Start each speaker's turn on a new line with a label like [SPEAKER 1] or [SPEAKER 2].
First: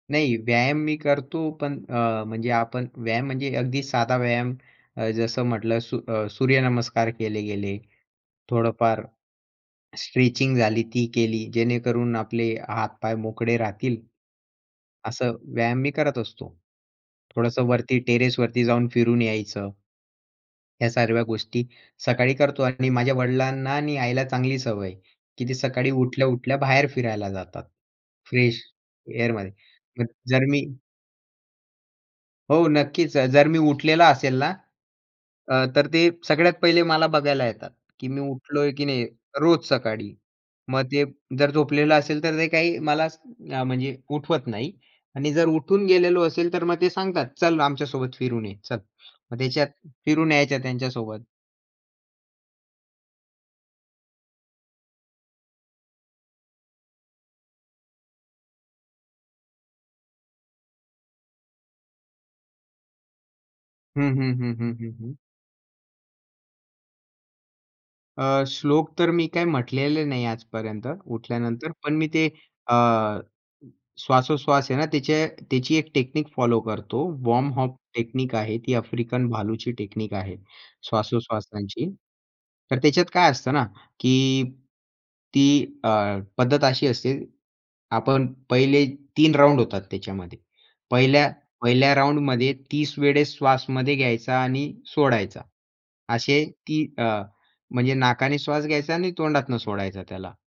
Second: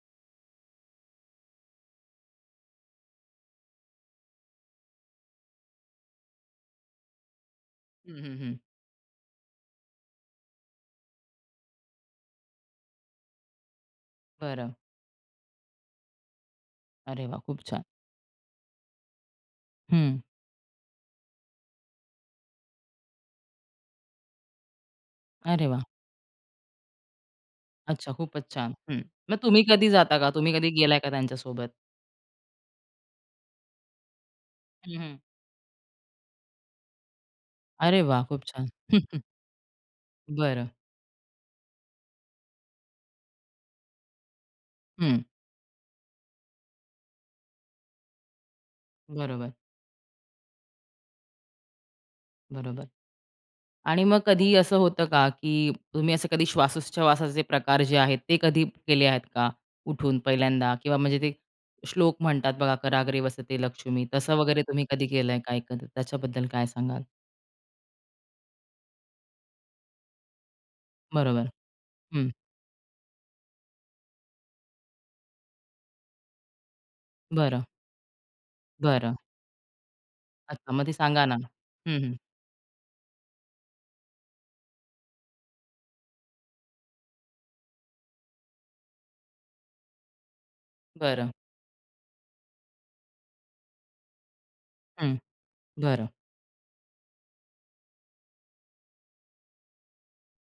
[SPEAKER 1] नाही व्यायाम मी करतो, पण अ, म्हणजे आपण व्यायाम म्हणजे अगदी साधा व्यायाम अ, जसं म्हटलं सू अ, सूर्यनमस्कार केले गेले.
[SPEAKER 2] हं, हं, हं.
[SPEAKER 1] थोडंफार स्ट्रेचिंग झाली ती केली जेणेकरून आपले हातपाय मोकळे राहतील.
[SPEAKER 2] बरं.
[SPEAKER 1] असं व्यायाम मी करत असतो.
[SPEAKER 2] अरे वाह! खूप
[SPEAKER 1] थोडंसं
[SPEAKER 2] छान.
[SPEAKER 1] वरती टेरेसवरती जाऊन फिरून यायचं.
[SPEAKER 2] हं.
[SPEAKER 1] ह्या सर्व गोष्टी सकाळी करतो आणि माझ्या वडिलांना आणि आईला चांगली सवय आहे, की ते
[SPEAKER 2] अरे वाह!
[SPEAKER 1] सकाळी उठल्या-उठल्या बाहेर फिरायला जातात.
[SPEAKER 2] अच्छा खूपच
[SPEAKER 1] फ्रेश
[SPEAKER 2] छान. हं, मग
[SPEAKER 1] एअरमध्ये.
[SPEAKER 2] तुम्ही कधी
[SPEAKER 1] मग
[SPEAKER 2] जाता का?
[SPEAKER 1] जर
[SPEAKER 2] तुम्ही
[SPEAKER 1] मी
[SPEAKER 2] कधी गेलाय का त्यांच्यासोबत?
[SPEAKER 1] हो नक्कीच. अ, जर मी उठलेला असेल ना
[SPEAKER 2] हं, हं.
[SPEAKER 1] अ, तर ते सगळ्यात पहिले मला बघायला येतात,
[SPEAKER 2] अरे
[SPEAKER 1] की मी
[SPEAKER 2] वाह! खूप छान.
[SPEAKER 1] उठलोय की नाही रोज सकाळी.
[SPEAKER 2] बरं.
[SPEAKER 1] मग ते जर झोपलेलं असेल, तर ते काही मला म्हणजे उठवत नाही
[SPEAKER 2] हं.
[SPEAKER 1] आणि जर उठून गेलेलो असेल तर मग ते सांगतात, "चल आमच्यासोबत फिरून ये चल." मग
[SPEAKER 2] बरोबर.
[SPEAKER 1] त्याच्यात फिरून यायच्या त्यांच्यासोबत.
[SPEAKER 2] बरोबर आणि मग कधी असं होतं का की तुम्ही असं कधी श्वासोच्छवासाचे प्रकार जे आहेत, ते कधी केले आहेत का? उठून पहिल्यांदा किंवा म्हणजे ते श्लोक म्हणतात बघा "कराग्रे वसते
[SPEAKER 1] हं,
[SPEAKER 2] लक्ष्मी"
[SPEAKER 1] हं,
[SPEAKER 2] तसं
[SPEAKER 1] हं,
[SPEAKER 2] वगैरे
[SPEAKER 1] हं,
[SPEAKER 2] तुम्ही
[SPEAKER 1] हं,
[SPEAKER 2] कधी
[SPEAKER 1] हं.
[SPEAKER 2] केलंय काय कधी त्याच्याबद्दल काय सांगाल?
[SPEAKER 1] अ, श्लोक तर मी काय म्हटलेले नाही आजपर्यंत
[SPEAKER 2] बरोबर.
[SPEAKER 1] उठल्यानंतर, पण मी ते
[SPEAKER 2] हं.
[SPEAKER 1] अ, श्वासोश्वास आहे ना त्याचे त्याची एक टेक्निक फॉलो करतो. वॉम
[SPEAKER 2] बरं.
[SPEAKER 1] हॉफ टेक्निक आहे ती
[SPEAKER 2] बरं.
[SPEAKER 1] अफ्रिकन भालूची टेक्निक आहे
[SPEAKER 2] अच्छा. मग ते सांगा ना?
[SPEAKER 1] श्वासोश्वासाची.
[SPEAKER 2] हं, हं.
[SPEAKER 1] तर त्याच्यात काय असतं ना की ती अ, पद्धत अशी असते. आपण पहिले 3 राउंड होतात त्याच्यामध्ये. पहिल्या
[SPEAKER 2] बरं.
[SPEAKER 1] पहिल्या राउंडमध्ये 30 वेळेस श्वास मध्ये घ्यायचा आणि
[SPEAKER 2] हं,
[SPEAKER 1] सोडायचा.
[SPEAKER 2] बरं.
[SPEAKER 1] असे ती अ, म्हणजे नाकाने श्वास घ्यायचा आणि तोंडातून सोडायचा त्याला.